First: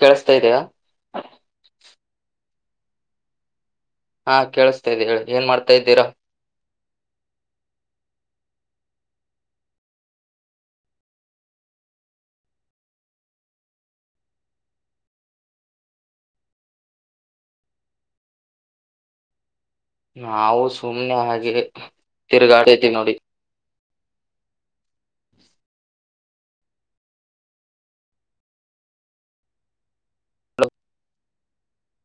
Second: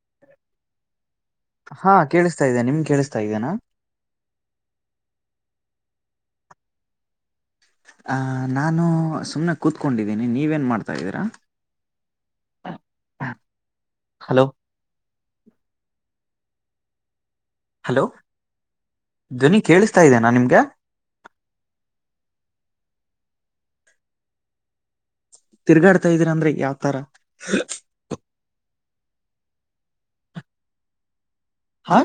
ಕೇಳಸ್ತಾ ಇದಯಾ ಹಾ ಕೇಳಿಸ್ತಾ ಇದ್ದೆ ನಿಮ್ ಕೇಳಿಸ್ತಾ ಇದ್ದೇನಾ ಹಾ ಕೇಳಸ್ತಾ ಇದ್ದಿಿ ಏನ್ ಮಾಡ್ತಾ ಇದ್ದೀರಾ ಆ ನಾನು ಸುಮ್ನೆ ಕೂತ್ಕೊಂಡಿದ್ದೀನಿ ನೀವೇನ್ ಮಾಡ್ತಾ್ದೀರಾ ಹಲೋ ಹಲೋ ವನಿ ನಾವು ಸುಮ್ನೆ ಹಾಗೆ ತಿರುಗಾಡತಿೀವಿ ನೋಡಿ ತಿರ್ಗಾಡ್ತಾ ಇದ್ದೀರ ಅಂದ್ರೆ ಯಾವ್ತರ ಹಾ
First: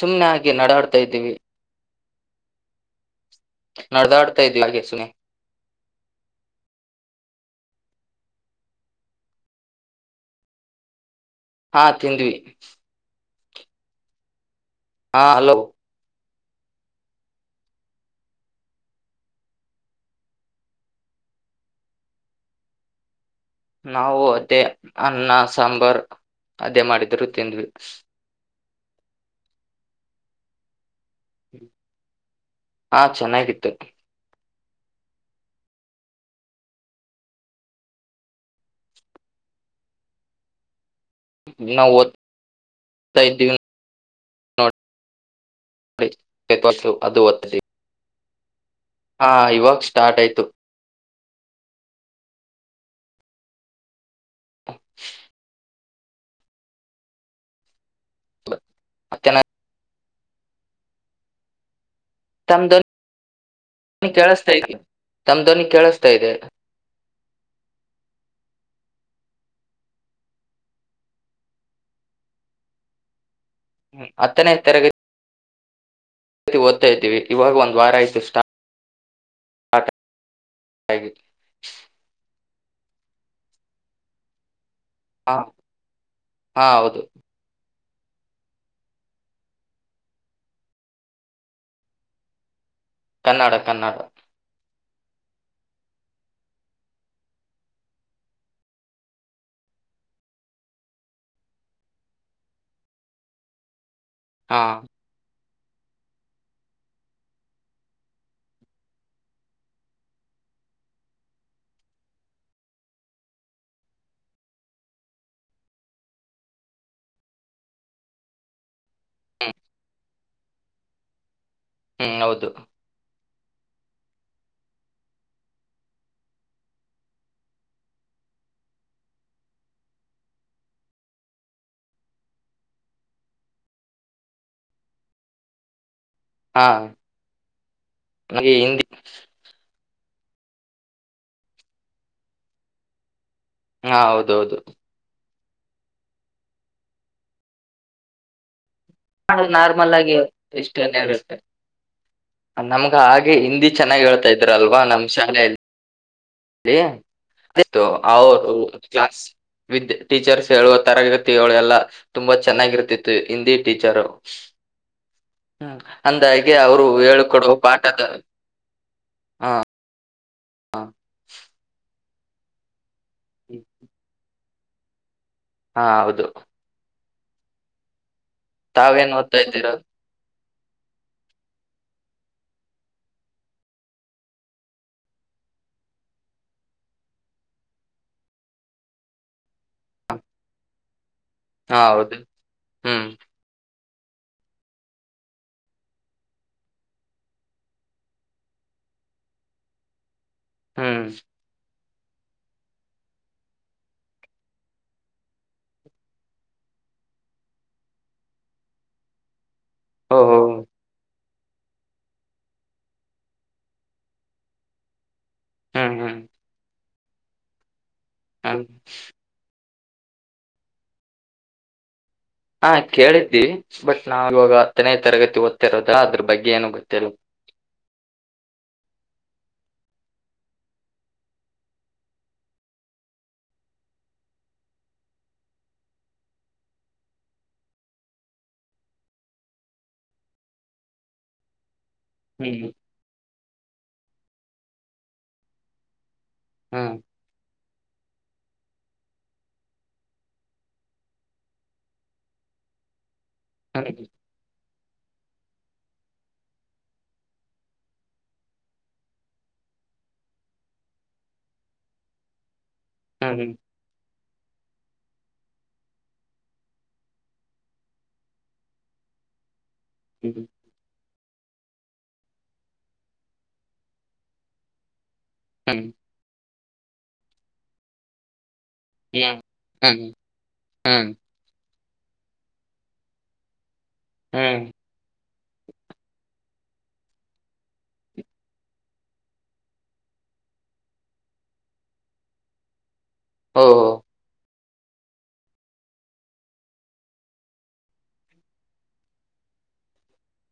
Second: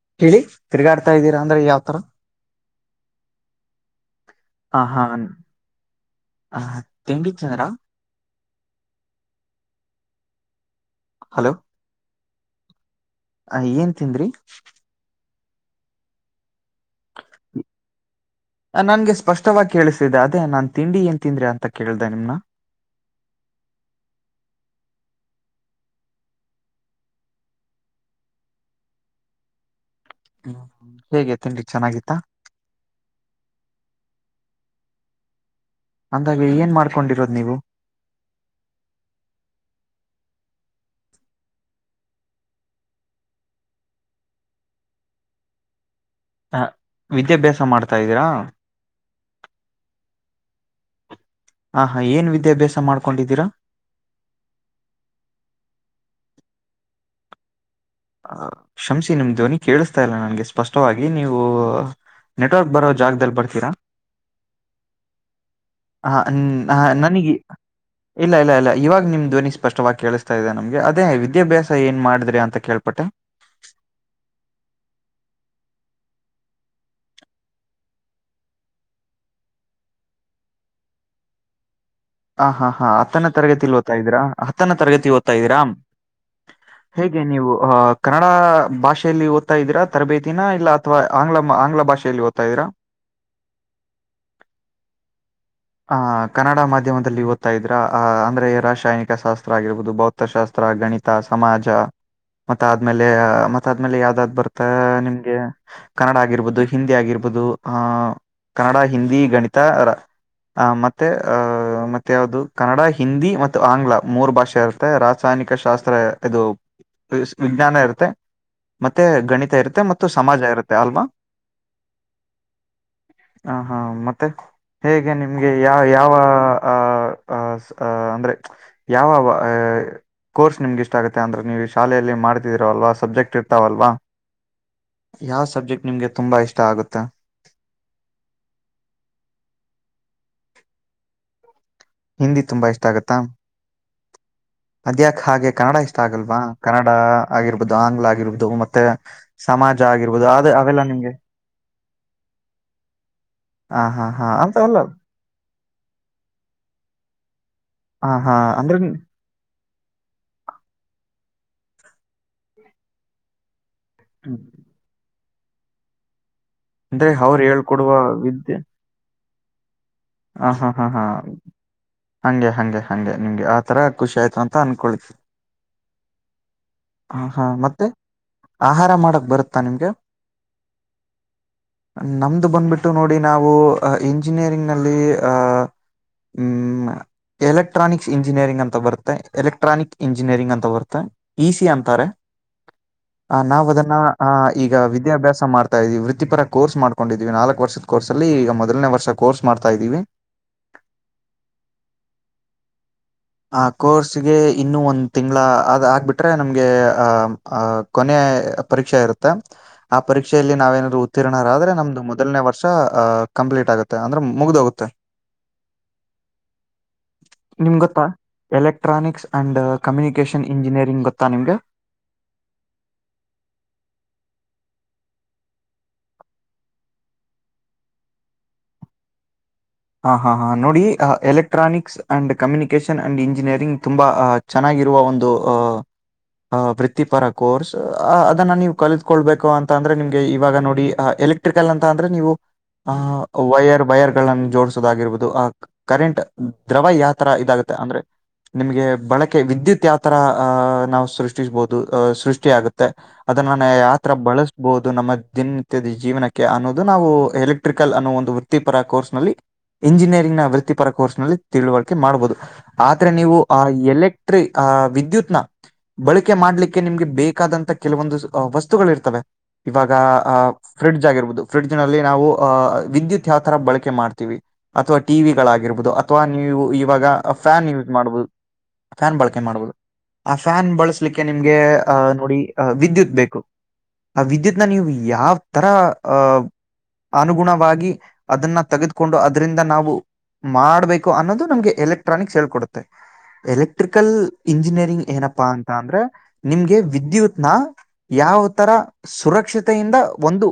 ಸುಮ್ನೆ ಹೇಳಿ ಹಾಗೆ ನಡಾಡ್ತಾ ತಿರ್ಗಾಡ್ತಾ ಇದ್ದೀವಿ ಇದ್ದೀರಾ ಅಂದ್ರೆ ಯಾವತರ ನಡೆದಾಡ್ತಾ ಇದ್ವಿ ಹಾಗೆ ಆಹಾ ಸುಮ್ನೆ ಆ ತಿಂಡಿ ಚಂದ್ರ ಹಾ ತಿಂದ್ವಿ ಅ ಏನ್ ತನ್್ರಿ ಹಾ ಹಲೋ ನನ್ಗೆ ಸ್ಪಷ್ಟವಾಗಿ ಕೇಳಿಸತಿದೆ ಅದೇ ನಾನ್ ತಿಂಡಿ ಏನ್ ತಿಂದ್ರಿ ಅಂತ ಕೇಳ್ದ ನಿಮ್ನಾ ನಾವು ಅದೇ ಅನ್ನ ಸಾಂಬಾರ್ ಅದೇ ಮಾಡಿದರೂ ತಿಂದ್ವಿ ಹ್ಮ್ ಹೇಗೆ ತಿಂಡಿಕ್ ಚೆನ್ನಾಗಿತ್ತ ಹಾ ಚೆನ್ನಾಗಿತ್ತು ಅಂದಾಗೆ ಏನ್ ಮಾಡ್ಕೊಂಡಿರೋದ್ ನೀವು ನಾವುತ ಇದೀವಿ ನೋಡಿ ಹ ಅದು ವಿದ್ಯಾಭ್ಯಾಸ ಓದ್ತಿದೀವಿ ಮಾಡ್ತಾ ಇದೀರಾ ಹಾ ಇವಾಗ ಸ್ಟಾರ್ಟ್ ಆಯ್ತು ಆಹಾ ಏನ್ ವಿದ್ಯಾಭ್ಯಾಸ ಮಾಡ್ಕೊಂಡಿದ್ದೀರಾ ಹ ಶಮಸಿ ನಿಮ ಮತ್ತೆ ಧ್ವನಿ ಕೇಳಿಸ್ತಾ ಇಲ್ಲ ನನ್ಗೆ ಸ್ಪಷ್ಟವಾಗಿ ನೀವು ತಮ್ ನೆಟ್ವರ್ಕ್ ಬರೋ ಧ್ವನಿ ಜಾಗದಲ್ಲಿ ಬರ್ತೀರಾ ಕೇಳಿಸ್ತಾ ಇದೆ ತಮ್ ಧ್ವನಿ ಕೇಳಿಸ್ತಾ ಹ ಇದೆ ಹ ನನಗ ಇಲ್ಲ ಇಲ್ಲ ಇಲ್ಲ ಇವಾಗ ನಿಮ್ ಧ್ವನಿ ಸ್ಪಷ್ಟವಾಗಿ ಕೇಳಿಸ್ತಾ ಇದೆ ನಮ್ಗೆ ಅದೇ ವಿದ್ಯಾಭ್ಯಾಸ ಏನ್ ಮಾಡಿದ್ರಿ ಅಂತ ಕೇಳ್ಪಟ್ಟೆ ಹತ್ತನೇ ತರಗತಿ ತಿ ಓದ್ತಾ್ತೀವಿ ಇವಾಗ ಒಂದು್ ವಾರ ಆಯ್ತು ಸ್ಟಾ ಹ ಹಾಗ ಹ ಹಾ ಹಾ ಆತ್ತನ ತರಗತಿಲ್ಲಿ ಓದತ ಇದ್ರಾ ತ್ತನ ತರಗತಿ ಹ ಓದ್ತಾ ಇದ್ದೀರಾ ಹಾ ಹೌದು ಹೇಗೆ ನೀವು ಅ ಕನ್ನಡ ಭಾಷೆಯಲ್ಲಿ ಓದ್ತ ಇದ್ದೀರಾ ತರಬೇತಿನ ಇಲ್ಲ ಅಥವಾ ಆಂಗ್ಲ ಆಂಗ್ಲ ಭಾಷೆಯಲ್ಲಿ ಓದ್ತಾ ಇದ್ದೀಾ ಕನ್ನಡ ಕನ್ನಡ ಆಹ ಕನ್ನಡ ಮಾಧ್ಯಮದಲ್ಲಿ ಓದ್ತಾ ಇದ್ರ ಅಂದ್ರೆ ರಾಸಾಯನಿಕ ಶಾಸ್ತ್ರ ಆಗಿರ್ಬಹುದು ಭೌತಶಾಸ್ತ್ರ ಗಣಿತ ಸಮಾಜ ಮ ಆದ್ಮೇಲೆ ಮ ಆದ್ಮೇಲೆ ಯಾವ್ದಾದ್ ಹಾ ಬರ್ತಾ ನಿಮಗೆ ಕನ್ನಡ ಆಗಿರ್ಬೋದು ಹಿಂದಿ ಆಗಿರ್ಬೋದು ಆಹ ಕನ್ನಡ ಹಿಂದಿ ಗಣಿತ ಆ ಮತ್ತೆ ಅ ಮತ್ತೆ ಯಾವ್ದದು ಕನ್ನಡ ಹಿಂದಿ ಮತ್ತು ಆಂಗ್ಲ ಮೂರು ಭಾಷೆ ಇರುತ್ತೆ ರಾಸಾಯನಿಕ ಶಾಸ್ತ್ರ ಇದು ವಿಜ್ಞಾನ ಇರುತ್ತೆ ಮತ್ತೆ ಗಣಿತ ಹ್ಮ್ ಇರುತ್ತೆ ಮತ್ತು ಸಮಾಜ ಇರುತ್ತೆ ಅಲ್ವಾ ಹ್ಮ್ ಹೌದು ಹ ಹಾ ಮತ್ತೆ ಹೇಗೆ ಹ ನಿಮ್ಗೆ ಯಾವ ಯಾವ ಆ ಅಂದ್ರೆ ಯಾವ ಕೋರ್ಸ್ ನಿಮ್ಗೆಿಷ್ಟ ಆಗುತ್ತೆ ಅಂದ್ರೆ ನೀವು ಈ ಶಾಲೆಯಲ್ಲಿ ಮಾಡ್ತಿದ್ದೀರೋಲ್ವಾ ಸಬ್ಜೆಕ್ಟ್ ಇರ್ತಾವಲ್ವಾ ಯಾವ ಸಬ್ಜೆಕ್ಟ್ ನಿಮ್ಗೆ ತುಂಬಾ ಇಷ್ಟ ಹಾ ಆಗುತ್ತೆ ನಮಗೆ ಹಿಂದಿ ಹಿಂದಿ ತುಂಬಾ ಇಷ್ಟ ಆಗತ್ತಾ ಹಾ ಹೌದೌದು ಕನ್ನಡ ಇಷ್ಟ ಆಗಲ್ವಾ ಕನ್ನಡ ಆಗಿರ್ಬೋದು ಆಂಗ್ಲ ಆಗಿರ್ಬೋದು ಮತ್ತೆ ಸಮಾಜ ನಾರ್ಮಲ್ ಆಗಿ ಆಗಿರ್ಬೋದು ಅ ಅವೆಲ್ಲ ನಿಮ್ಗೆ ಎಷ್ಟುರುತ್ತೆ ನಮ್ಗ ಹಾಗೆ ಹಿಂದಿ ಹ ಹಾ ಚೆನ್ನಾಗ್ ಹಾ ಹೇಳ್ತಾ ಇದ್ರ ಅಂತವಲ್ಲ ಅಲ್ವಾ ನಮ್ಮ್ ಶಾಲೆಯಲ್ಲಿ ಕ್ಲ ಹ ಹಾ ಅಂದ್ರೆ ವಿದ್ಯ ಟೀಚರ್ಸ್ ಹೇಳುವ ತರಗತಿ ಹೇಳು ಎಲ್ಲಾ ತುಂಬಾ ಚೆನ್ನಾಗಿರ್ತಿತ್ತು ಹಿಂದಿ ಟೀಚಾರ ಹ್ಮ ಅಂದ ಹಾಗೆ ಅವ್ರು ಅಂದ್ರೆ ಹೇಳೇಳ್ ಅವ್ರು ಕೊೊಡುವ ಹೇಳ್ಕೊಡುವ ಪಾಠದ ವಿದ್ಯೆ ಹಾ ಹ ಹಾ ಹಾ ಹಾ ಹಂಗೆ ಹಗೆ ಹಗೆ ನಿಮ್ಗೆ ಆ ತರ ಖುಷಿ ಆಯ್ತು ಅ ಅಂದಕೊಳ್ತೀವಿ ಹಾ ಹೌದು ಹ ಹಾ ಮತ್ತೆ ಆಹಾರ ತಾವೇನ್ ಮಾಡಕ್ ಓದ್ತಾ ಬರುತ್ತಾ ಇದ್ದೀರಾ ನಿಮ್ಗೆ ನಮ್ದು ಬಂದ್ಬಿಟ್ಟು ನೋಡಿ ನಾವು ಇಂಜಿನಿಯರಿಂಗ್ ಲ್ಲಿ ಆ ಹ್ಮ ಎಲೆಕ್ಟ್ರಾನಿಕ್ ಇಂಜಿನಿಯರಿಂಗ್ ಅಂತ ಬರುತ್ತೆ ಎಲೆಕ್ಟ್ರಾನಿಕ್ ಇಂಜಿನಿಯರಿಂಗ್ ಅಂತ ಬರುತ್ತೆ ಈಸಿ ಹಾ ಅಂತಾರೆ ಹೌದು ಹ್ಮ್ ನಾವು ಅದನ್ನು ಈಗ ವಿದ್ಯಾಭ್ಯಾಸ ಮಾಡ್ತಾ ಇದ್ವಿ ವೃತ್ತಿಪರ ಕೋರ್ ಮಾಡ್ಕೊಂಡಿದ್ವಿ ನಾಲ್ಕ ವರ್ಷ ಕೋರ್ ಅಲ್ಲಿ ಈಗ ಮೊದಲನೇ ವರ್ಷ ಕೋರ್ಸ್ ಮಾಡ್ತಾ ಇದ್ದೀವಿ ಹ್ಮ್ ಆ ಕೋರ್ಸ್ಗೆ ಇನ್ನು ಒಂದ್ ತಿಂಗಗಳ ಅದ್ ಆಗ್ಬಿಟ್ರೆ ನಮ್ಗೆ ಆ ಕೊನೆಯ ಪರೀಕ್ಷೆ ಇರುತ್ತೆ ಆ ಓಹೋ ಪರೀಕ್ಷೆಯಲ್ಲಿ ನಾವೇನಾದ್ರು ಉತ್ತಿರಣದರೆ ನಮ್ದು ಮೊದಲನೇ ವರ್ಷ ಅ್ ಕಂಪ್ಲೀಟ್ ಆಗುತ್ತೆ ಅಂದ್ರೆ ಮುಗ್ದೋಗುತ್ತೆ ಹ್ಮ್ ಹ್ಮ್ ನಿಮ್ ಗೊತ್ತಾ ಹ್ಮ್ ಎಲೆಕ್ಟ್ರಾನಿಕ್ಸ್ ಅಂಡ್ ಕಮ್ಯುನಿಕೇಶನ್ ಇಂಜಿನಿಯರಿಂಗ್ ಗೊತ್ತಾ ನಿಮ್ಗೆ ಹಾ ಕೇಳಿದ್ದೀ ಬಟ್ ನಾವ ಇವಾಗ ಹತ್ತನೇ ತರಗತಿ ಓದುತಾ ಇರೋದಾ ಅದ್ರ ಬಗ್ಗೆ ಏನು ಗೊತ್ತಿಲ್ಲ ಹ ಹಾ ಹಾ ನೋಡಿ electronics and communication and engineering ತುಂಬಾ ಆ ಚೆನ್ನಾಗಿ ಇರುವ ಒಂದು ಆ ಆ ಪ್ರತ್ತಿಪರ ಕೋರ್ಸ್ ಅ ಅದನ್ನ ನೀವು ಕಲಿತ್ಕೊಳ್ಬೇಕು ಅಂತ ಅಂದ್ರೆ ನಿಮ್ಗೆ ಇವಾಗ ನೋಡಿ ಆ ಎಲೆಕ್ಟ್ರಿಕಲ್ ಅಂತ, ಅಂದ್ರೆ ನೀವು! ಹ್ಮ್ ಆ ವೈಯರ್ ವೈಯರ್ ಗಳನ್ನು ಜೋಡಸೋದಾಗಿಇರುಬೋಹುದು, ಆ ಕರೆಂಟ್. [inaudible] ದ್ರವ, ಹ್ಮ್ ಯಾವ ತರ ಇದಾಗತ್ತೆ ಅಂದ್ರೆ? [inaudible] ನಿಮ್ಗೆ, ಬಳಕೆ ವಿದ್ಯುತ್ ಯಾವತರ! ಅಹ ನಾವು ಸೃಷ್ಟಿಸ್ಬಹುದು, ಅಹ ಸೃಷ್ಟಿಯಗುತ್ತೆ? [inaudible] ಅದನ್ನ, ಯಾವತರ ಬಳಸಬಹುದು ನಮ್ಮ? [inaudible] ದಿನನಿತ್ಯದ, ಜೀವನಕ್ಕೆ ಅನ್ನೋದು? ನಾವು ಎಲೆಕ್ಟ್ರಿಕಲ್, ಅನ್ನೋ ಒಂದು ವೃತ್ತಿಪರ, ಕೋರ್ಸ್ ನಲ್ಲಿ? [inaudible] ಇಂಜಿನಿಯರಿಂಗ್ನ ವೃತ್ತಿಪರ, ಕೋರ್ಸ್ ನಲ್ಲಿ ತಿಳುವಳಿಕೆ, ಮಾಡ್ಬಹುದು? [inaudible] ಆದ್ರೆ, ನೀವು ಹ್ಮ್ ಆ ಎಲೆಕ್ಟ್ರಿ ಆ ವಿದ್ಯುತ್ನ. [inaudible] ಬಳಕೆ, ಮಾಡ್ಲಿಕ್ಕೆ! ನಿಮ್ಗೆ ಬೇಕಾದಂತ ಕೆಲವೊಂದು ಆ ವಸ್ತುಗಳಿರ್ತವೆ? [inaudible] ಇವಾಗ, ಅ ಹ್ಮ್ ಹ್ಮ್ ಫ್ರಿಡ್ಜ್ ಆಗಿರ್ಬಹುದು! ಫ್ರಿಡ್ಜ್ ನಲ್ಲಿ ನಾವು ಅ ವಿದ್ಯುತ್ ಯಾವ ತರ ಬಳಕೆ ಮಾಡ್ತೀವಿ? [inaudible] ಅಥವಾ, ಟಿವಿಗಳು ಆಗಿರಬಹುದು, ಹ್ಮ್ ಅಥವಾ ನೀವು, ಇವಾಗ ಫ್ಯಾನ್ ಯೂಸ್ ಮಾಡ್ಬಹುದು? [inaudible] ಫ್ಯಾನ್ ಬಳಕೆ ಮಾಡ್ಬಹುದು? ಹ್ಮ್ ಹ್ಮ್ ಆ ಫ್ಯಾನ್ ಹ್ಮ್ ಬಳಸಲಿಕ್ಕೆ, ನಿಮ್ಗೆ. [inaudible] ಆ, ನೋಡಿ ವಿದ್ಯುತ್ ಬೇಕು? ಆ ವಿದ್ಯುತ್ ನ ಹ್ಮ್ ನೀವು, ಯಾವ. [inaudible] ತರ ಅ ಅನುಗುಣವಾಗಿ ಅದನ್ನ ತೆಗೆದುಕೊಂಡು? [inaudible] ಅದ್ರಿರಿಂದ, ನಾವು ಮಾಡ್ಬೇಕು! ಅನ್ನೋದು ನಮ್ಗೆ ಎಲೆಕ್ಟ್ರಾನಿಕ್ಸ್ ಹೇಳ್ಕೊಡುತ್ತೆ? [inaudible] ಓಹೋ ಎಲೆಕ್ಟ್ರಿಕಲ್? [inaudible] ಇಂಜಿನಿಯರಿಂಗ್, ಏನಪ್ಪಾ ಅಂತ ಅಂದ್ರೆ! ನಿಮ್ಗೆ ವಿದ್ಯುತ್ನ, ಯಾವ ತರ ಸುರಕ್ಷ? [inaudible] ಕ್ಷತೆಯಿಂದ, ಒಂದು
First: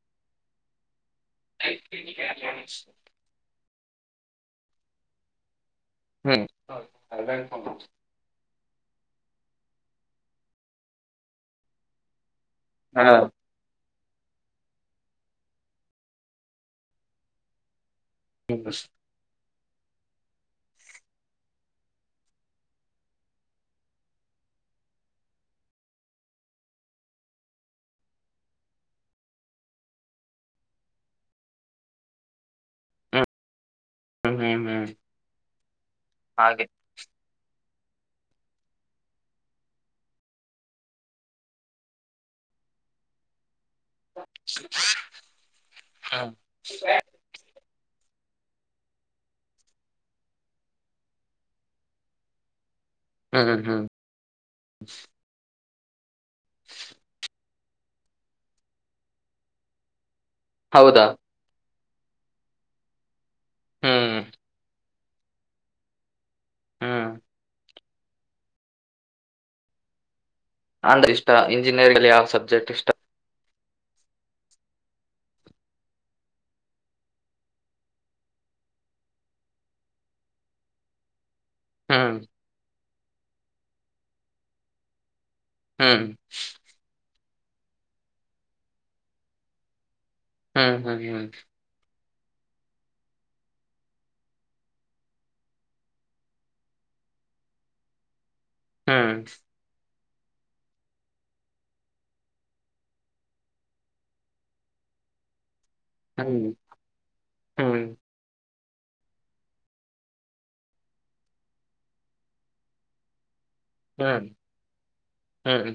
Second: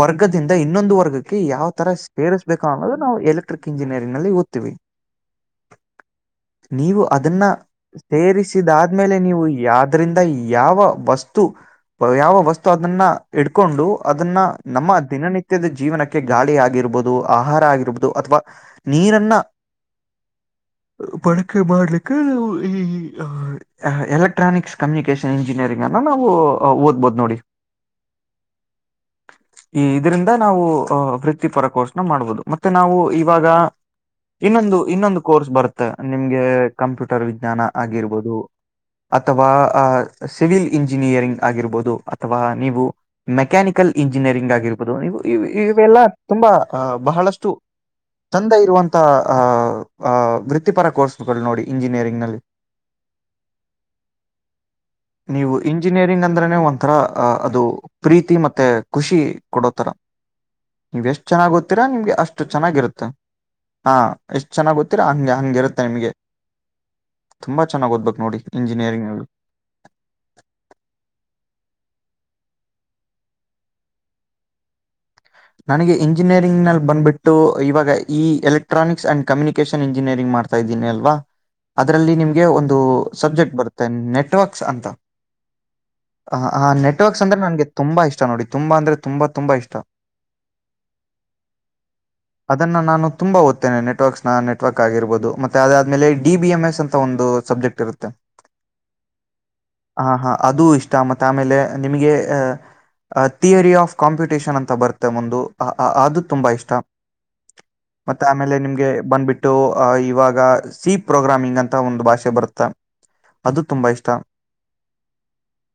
ವರ್ಗದಿಂದ ಇನ್ನೊಂದು ವರ್ಗಕ್ಕೆ? [inaudible] ಯಾವ, ತರ ಸೇರಿಸ್ಬೇಕಾ? ಅನ್ನೋದು ನಾವು ಎಲೆಕ್ಟ್ರಿಕ್ ಇಂಜಿನಿಯರಿಂಗ್ ನಲ್ಲಿ ಓದುತ್ತಿವಿ! [inaudible] ಹ್ಮ್ ನೀವು, ಅದನ್ನ ಸೇರಿಸಿ? [inaudible] ಇದ್ಮೇಲೆ, ನೀವು ಯಾದ್ರಿಂದ! ಯಾವ ವಸ್ತು, ಯಾವ ವಸ್ತು? [inaudible] ಅದನ್ನ, ಹಾ ಇಡ್ಕೊಂಡು ಅದನ್ನ! ನಮ್ಮ ದಿನನಿತ್ಯದ ಜೀವನಕ್ಕೆ ಗಾಳಿ ಆಗಿರ್ಬಹದು? [inaudible] ಆಹಾರ, ಆಗಿರ್ಬದು ಅಥವಾ ಹ್ಮ್ ಹ್ಮ್ ನೀರನ್ನ? [inaudible] ಬಳಕೆ, ಮಾಡಾಲಿಕ್ಕೆ! ಈ, ಆ, ಎಲೆಕ್ಟ್ರಾನಿಕ್ಸ್ ಕಮ್ಯುನಿಕೇಶನ್, ಇಂಜಿನು. [unintelligible] ರಿಂಗಣ, ನಾವು ಓದ್ಬೋದ್ ನೋಡಿ? [inaudible] ಈ, ಇದರಿಂದ ನಾವು ಅ ವೃತ್ತಿಪರ ಕೋರ್ಸ್? [inaudible] ಮಾಡ್ಬೋದು, ಮತ್ತೆ ನಾವು ಇವಾಗ? [inaudible] ಹ್ಮ್ ಇನ್ನೊಂದು, ಹ್ಮ್ ಇನ್ನೊಂದು ಕೋರ್ಸ್, ಬರುತ್ತೆ ನಿಮ್ಗೆ, ಹಾಗೆ ಕಂಪ್ಯೂಟರ್ ವಿಜ್ಞಾನ ಆಗಿರ್ಬೋದು? [inaudible] ಅಥವಾ, ಸಿವಿಲ್, ಇಂಜಿನಿಯರಿಂಗ್ ಆಗಿರ್ಬೋದು! ಅಥವಾ ನೀವು ಮೆಕ್ಯಾನಿಕಕ್? [inaudible] ಲೋಕಲ್, ಇಂಜಿನಿಯರಿಂಗ್, ಆಗಿರಬಹುದು, ಇವೆಲ್ಲ, ಹ್ಮ್ ತುಂಬಾ ಬಹಳಷ್ಟು? [inaudible] ತಂದೆ, ಇರುವಂತಹ, ಆಹ್, ಅಹ್ ವೃತ್ತಿಪರ ಕೋರ್ಸ್ಗಳು! ನೋಡಿ ಇಂಜಿನಿಯರಿಂಗ್ ನಲ್ಲಿ. [inaudible] ಹ್ಮ್, ಹ್ಮ್. [inaudible] ನೀವು ಇಂಜಿನಿಯರಿಂಗ್, ಅಂದ್ರನೆ, ಒಂಥರ ಅ ಅದು ಪ್ರೀತಿ, ಮತ್ತೆ ಖುಷಿ ಕೊಡೋತರ? [inaudible] ಹೌದಾ? [inaudible] ಹಾಗೋತೀರ, ಅಷ್ಟು, ಚೆನ್ನಾಗಿರುತ್ತೆ. [inaudible] ಆ, ಹ್ಮ್ ಎಷ್ಟು ಚೆನ್ನಾಗ್ ಓದುತ್ತೀರಾ! ಹಂಗೆ ಹಂಗಿರುತ್ತೆ ನಿಮ್ಗೆ? ಹ್ಮ್ [inaudible] ತುಂಬಾ, ಚೆನ್ನಾಗ್ ಓದ್ಬೇಕು ನೋಡಿ! ಇಂಜಿನಿಯರಿಂಗ್ ನಲ್ಲಿ? [inaudible] ಅಂದ್ರೆ, ಇಷ್ಟ ಇಂಜಿನಿಯರಿಂಗ್ ಅಲ್ಲಿ! ಯಾವ ಸಬ್ಜೆಕ್ಟ್ ಇಷ್ಟ? [inaudible] ನನಗೆ, ಇಂಜಿನಿಯರಿಂಗ್ ನಲ್ಲಿ, ಬಂದ್ಬಿಟ್ಟು ಇವಾಗ ಈ ಎಲೆಕ್ಟ್ರಾನಿಕ್ಸ್ ಅಂಡ್, ಕಮ್ಯುನಿಕೇಶನ್, ಇಂಜಿನಿಯರಿಂಗ್? [inaudible] ಮಾಡ್ತಾ ಇದ್ದೀನಿ ಅಲ್ವಾ! ಅದ್ರಲ್ಲಿ ಹ್ಮ್ ನಿಮ್ಗೆ ಒಂದು ಸಬ್ಜೆಕ್ಟ್ ಬರುತ್ತೆ ನೆಟ್ವರ್ಕ್ಸ್ ಅಂತ? ಹ್ಮ್ [inaudible] ಹ, ಹ, ನೆಟ್ವರ್ಕ್ಸ್ ಅಂದ್ರೆ! ನನ್ಗೆ ತುಂಬಾ ಇಷ್ಟ ನೋಡಿ, ತುಂಬಾ ಅಂದ್ರೆ ತುಂಬಾ ತುಂಬಾ ಇಷ್ಟ. [inaudible] ಹ್ಮ್, ಹ್ಮ್, ಹ್ಮ. [inaudible] [unintelligible] [inaudible] ಅದನ್ನ, ನಾನು ತುಂಬಾ! ಓದುತ್ತೇನೆ, ನೆಟ್ವರ್ಕ್ನ, ನೆಟ್ವರ್ಕ್, ಆಗಿರ್ಬಹದು, ಮತ್ತೆ ಅದಾದ್ಮೇಲೆ, ಡಿ, ಬಿ, ಎಂ, ಎಸ್. ಅಂತ ಒಂದು. [inaudible] ಸಬ್ಜೆಕ್ಟ್, ಇರುತ್ತೆ? [inaudible] ಹ್ಮ್. [inaudible] ಹಾ, ಹಾ, ಅದು ಇಷ್ಟ! ಮತ್ತೆ ಆಮೇಲೆ ನಿಮಗೆ. [inaudible] Theory, of computation! ಅಂತ, ಬಾರು.. [inaudible] ಮತ್ತೊಂದು, ಅ, ಅದು, ಹ್ಮ್ ತುಂಬಾ, ಇಷ್ಟ, ಹ್ಮ್ ಮತ್ತೆ, ಆಮೇಲೆ, ನಿಮ್. [inaudible] ಬಂದ್ಬಿಟ್ಟು, ಇವಾಗ! ಸಿ ಪ್ರೋಗ್ರಾಮಿಂಗ್ ಅಂತ ಒಂದು ಭಾಷೆ, ಬರುತ್ತೆ? [inaudible] ಅದು, ತುಂಬಾ ಇಷ್ಟ, ಹ್ಮ್ ಹ್ಮ್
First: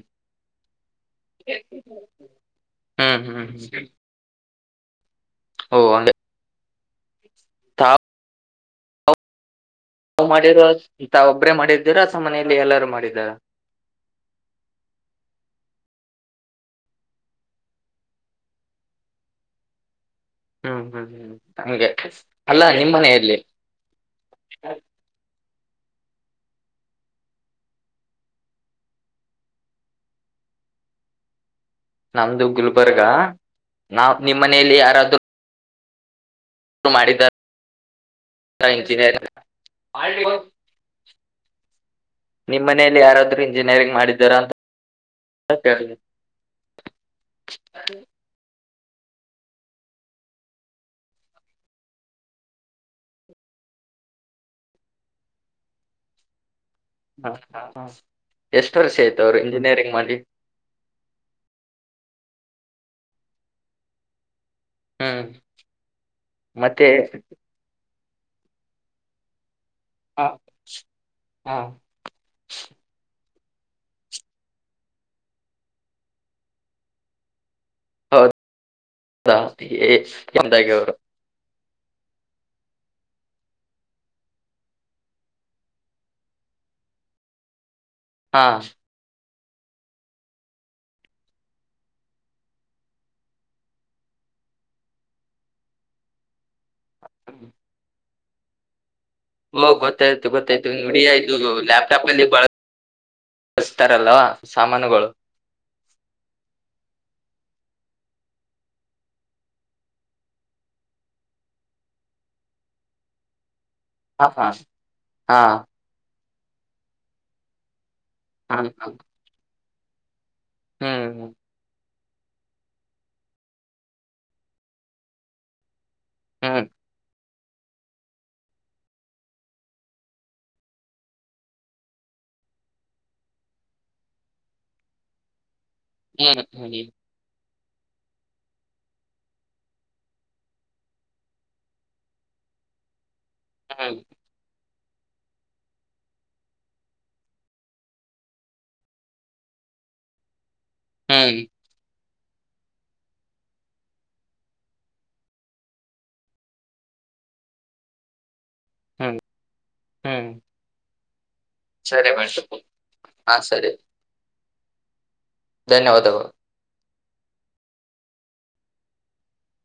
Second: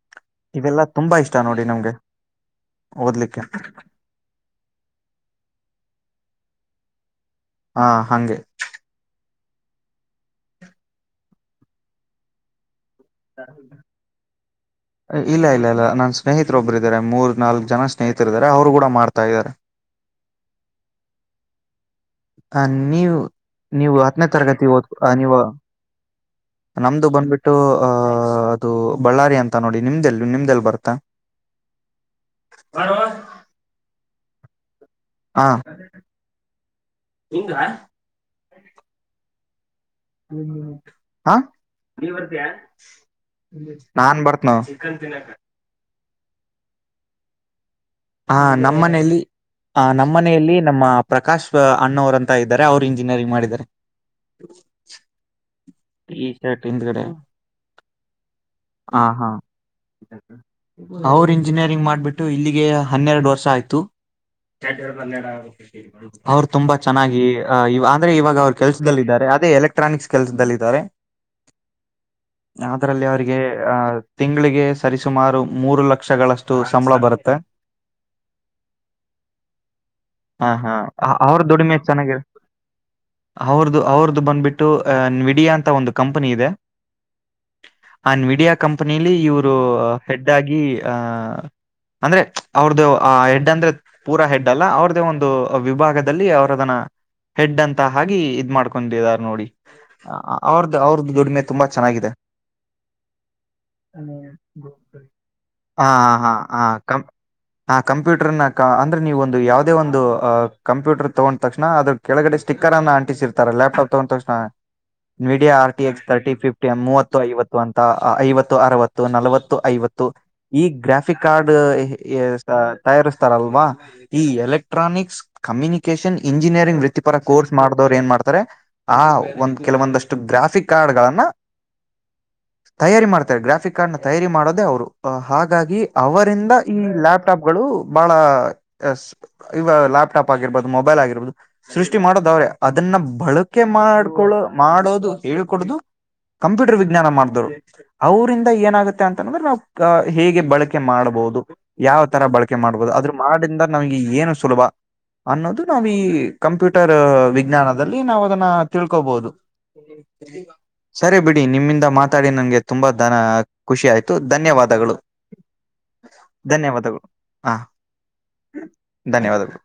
ಇವೆಲ್ಲ? [inaudible] ತುಂಬಾ ಇಷ್ಟ ನೋಡಿ ನಮ್ಗೆ ಹ್ಮ್ ಓದ್ಲಿಕ್ಕೆ ಹ್ಮ್ ಹ್ಮ್ ಓ ಹಂಗೆ ಹಾ ಹಂಗೆ ತಾವು ಮಾಡಿರ ಇ ಒಬ್ಬ್ರೇ ಮಾಡಿದ್ದೀರ ಮನೇಲಿ ಎಲ್ಲಾರ ಮಾಡ ಹ ಇಲ್ಲ ಇಲ್ಲ ಇಲ್ಲ ನನ್ ಸ್ನೇಹಿತರೊಬ್ರು ಇದ್ದಾರೆ ಮೂರ್ ನಾಲ್ಕು ಜನ ಸ್ನೇಹಿತರ ಇದಾರೆ ಅವ್ರು ಕೂಡ ಮಾಡ್ತಾ ಇದಾರೆ ಹ ಹೂ ಹೂ ಹೂ ಹಂಗೆ ಅ ಅಲ್ಲಾ ನಿಮ್ ನೀವು ಮನೆಯಲ್ಲಿ ನೀವು ಹತ್ತನೇ ತರಗತಿ ಓದ ಅ ನೀವು ನಮ್ದು ಬಂದ್ಬಿಟ್ಟು ಅಹ ಅದು ಬಳ್ಳಾರಿ ಅಂತ ನೋಡಿ ನಿಮ್ದೆಲ್ ನಿಮ್ದೆಲ್ ಬರ್ತ ನಮ್ದು ಗುಲ್ಬರ್ಗ ನಾ ನಿಮ್ಮ್ ಮನೆಯಲ್ಲಿ ಯಾರಾದ ಹಾ ಮಾಡಿದರಾ ಇಂಜಿನಿಯರ್ ಹಾ ನೀ ಬರ್ತಯ ನಿಮ್ ಮನೆಯಲ್ಲಿ ಯಾರಾದ್ರೂ ಇಂಜಿನಿಯರಿಂಗ್ ನಾನ್ ಬಾರ್ನು ಹ ಹ ನಮ್ಮ ಮನೆಯಲ್ಲಿ ಆ ನಮ್ಮ ಮನೆಯಲ್ಲಿ ನಮ್ಮ ಪ್ರಕಾಶ್ ಅಣ್ಣವರು ಅಂತ ಇದ್ದಾರೆ ಅವ್ರು ಇಂಜಿನಿಯರಿಂಗ್ ಮಾಡಿದ್ದಾರೆ ಟಿ ಶರ್ಟ್ ಹಿಂದ್ಗಡೆ ಹ ಹ ಹ ಎಷ್ಟು ವರ್ಷ ಹ ಆಯ್ತು ಹಾ ಅವ್ರು ಇಂಜಿನಿಯರಿಂಗ್ ಮಾಡಿ ಅವ್ರ ಇಂಜಿನಿಯರಿಂಗ್ ಮಾಡ್ಬಿಟ್ಟ ು ಇಲ್ಲಿಗೆ ಹನ್ನೆರಡು ವರ್ಷ ಆಯ್ತು ಹ್ಮ್ ಅವ್ರು ತುಂಬಾ ಮತ್ತೆ ಚೆನ್ನಾಗಿ ಇವಾಗ ಇವಾಗ ಅವ್ರು ಕೆಲಸದಲ್ಲಿದ್ದಾರೆ ಅದೇ ಎಲೆಕ್ಟ್ರಾನಿಕ್ಸ್ ಹ, ಕೆಲಸದಲ್ಲಿ ಇದಾರೆ ಹ. ಯಾವುದ್ರಲ್ಲಿ ಸ್ನೇಹಿತರಿಗೆ ಆ ತಿಂಗಳಿಗೆ ಸರಿಸುಮಾರು ಮೂರು ಲಕ್ಷಗಳಷ್ಟು ಸಂಬಳ ಬರುತ್ತೆ ಹೌದಾ ಎ- ಹಾ ಎಂದಾಗಿ ಹಾ ಅವರು ಅವ್ರ ದೊಡಿಮೆ ಚೆನ್ನ ಅವ್ರದುು ಅವ್ರದುು ಬಂದ್ಬಿಟ್ಟು ಡಿಯಾ ಅಂತ ಒಂದು ಕಂಪನಿ ಇದೆ ಆ ಹಾ ವಿಡಿಯೋ ಕಂಪನಿಲಿ ಇವರು ಒಂದು ಹೆಡ್ ಆಗಿ ಆ ಅಂದ್ರೆ ಅವ್ರ್ದ ಆ ಹೆಡ್ ಅಂದ್ರೆ ಪೂರಾ ಹೆಡ್ ಅಲ್ಲ ಅವ್ರ್ದೇ ಒಂದು ವಿಭಾಗದಲ್ಲಿ ಅವ್ರದನ್ನ ಹೆಡ್ ಅಂತ ಹಾಗೆ ಇದ್ನ ಮಾಡ್ಕೊಂಡಿದ್ದಾರೆ ಹಓ ಗೊತ್ತಾಯ್ತು ಗೊತ್ತಾಯ್ತು ವಿಡಿಯೋ ಆಯ್ತು ಅದು ಲ್ಯಾಪ್ಟಾಪ್ ಅಲ್ಲಿ ಬಳಸ್ತಾರಲ್ಲ ಸಾಮಾನುಗಳು ಹಾ ಹಾ ಹಾ ಹಾ ಕ ಹ ಕಂಪ್ಯೂಟರ್ ನ ಅಂದ್ರೆ ನೀವು ಒಂದು ಯಾವುದೇ ಒಂದು ಕಂಪ್ಯೂಟರ್ ತಗೊಂಡ್ ತಕ್ಷಣ ಆದ್ರ ಕೆಳಗ ಸಿಕ್ಕರ್ನ್ನು ಅಂಟಿಸಿರ್ತಾರೆಲ್ಯಾಪ್ಟಾಪ್ ಹಾ ಹಾ ೋ ಹಾ video RT X thirty fifty ಮೂವತ್ತು ಐವತ್ತು ಅಂತ ಐವತ್ತು ಹಾ ಅರವತ್ತು ನಲವತ್ತು ಐವತ್ತು ಈ ಹ್ಮ್ ಗ್ರಾಫಿಕ್ ಕಾರ್ಡ್ ತಯಾರಿಸ್ತಾರಲ್ವಾ ಈ ಎಲೆಕ್ಟ್ರಾನಿಕ್ಸ್ ಕಮ್ಯುನ ನ್ ಹ್ಮ್ ಇಂಜಿನಿಯರಿಂಗ್ ವೃತ್ತಿಪರ ಕೋರ್ಸ್ ಮಾಡಿದವ್ರು ಏನ್ ಮಾಡ್ತಾರೆ ಆ ಒಂದು ಕೆಲವೊಂದಷ್ಟು ಗ್ರಾಫಿಕ್ ಕಾರ್ಡ್ಗಳಗಳನ್ನ ತಯಾರಿ ಮಾಡ್ತಾರೆ ಗ್ರಾಫಿಕ್ ಕಾರ್ಡ್ನ ತಯಾರಿ ಮಾಡೋದೇ ಅವ್ರು ಹಾಗ ಹಾಗಾಗಿ ಹ್ಮ್ ಅವರಿಂದ ಈ ಹ್ಮ್ ಲ್ಯಾಪ್ಟಾಪ್ ಗಳು ಬಹಳ ಇವ ಲ್ಯಾಪ್ಟಾಪ್ ಆಗಿರ್ಬಹದು ಮೊಬೈಲ್ ಆಗಿರ್ಬಹದು ಸೃಷ್ಟಿ ಮಾಡೋದು ಅವ್ರೇ ಅದನ್ನ ಬಳಕೆ ಹ್ಮ್ ಮಾಡ್ಕೊಳೋ ಮಾಡೋದು ಹೇಳ್ಕೊದು ಕಂಪ್ಯೂಟರ್ ವಿಜ್ಞಾನ ಮಾಡ್ರು ಅವ್ರಂದ ಏನಾಗುತ್ತೆ ಅಂತಂದ್ರೆ ನಾವು ಹೇಗೆ ಬಳಕೆ ಬಕೆ ಹ್ಮ್ ಮಾಡಬಹುದು ಯಾವ ತರ ಬಳಕೆ ಮಾಡ್ಬಹುದು ಅದ್ರ ಮಾಡದಿಂದ ನಮಗೆ ಏನು ಸುಲಭ ಅನ್ನೋದು ನಾವು ಈ ಕಂಪ್ಯೂಟರ್ ವಿಜ್ಞಾನದಲ್ಲಿ ನಾವು ಅದನ್ನ ಹ್ಮ್ ತಿಳ್ಕೋಬಹುದು ಹ್ಮ್ ಸರಿ ಬಿಡ್ ನಿಮ್ಮಿಂದ ಸರಿ ಮಾತಾಡಿ ನನ್ಗೆ ಮೇಡಮ್ ತುಂಬಾ ದ ಹಾ ಸರಿ ಖುಷಿ ಆಯ್ತು ಧನ್ಯವಾದಗಳು ಧನ್ಯವಾದಗಳು ಹ ಧನ್ಯವಾದಗಳು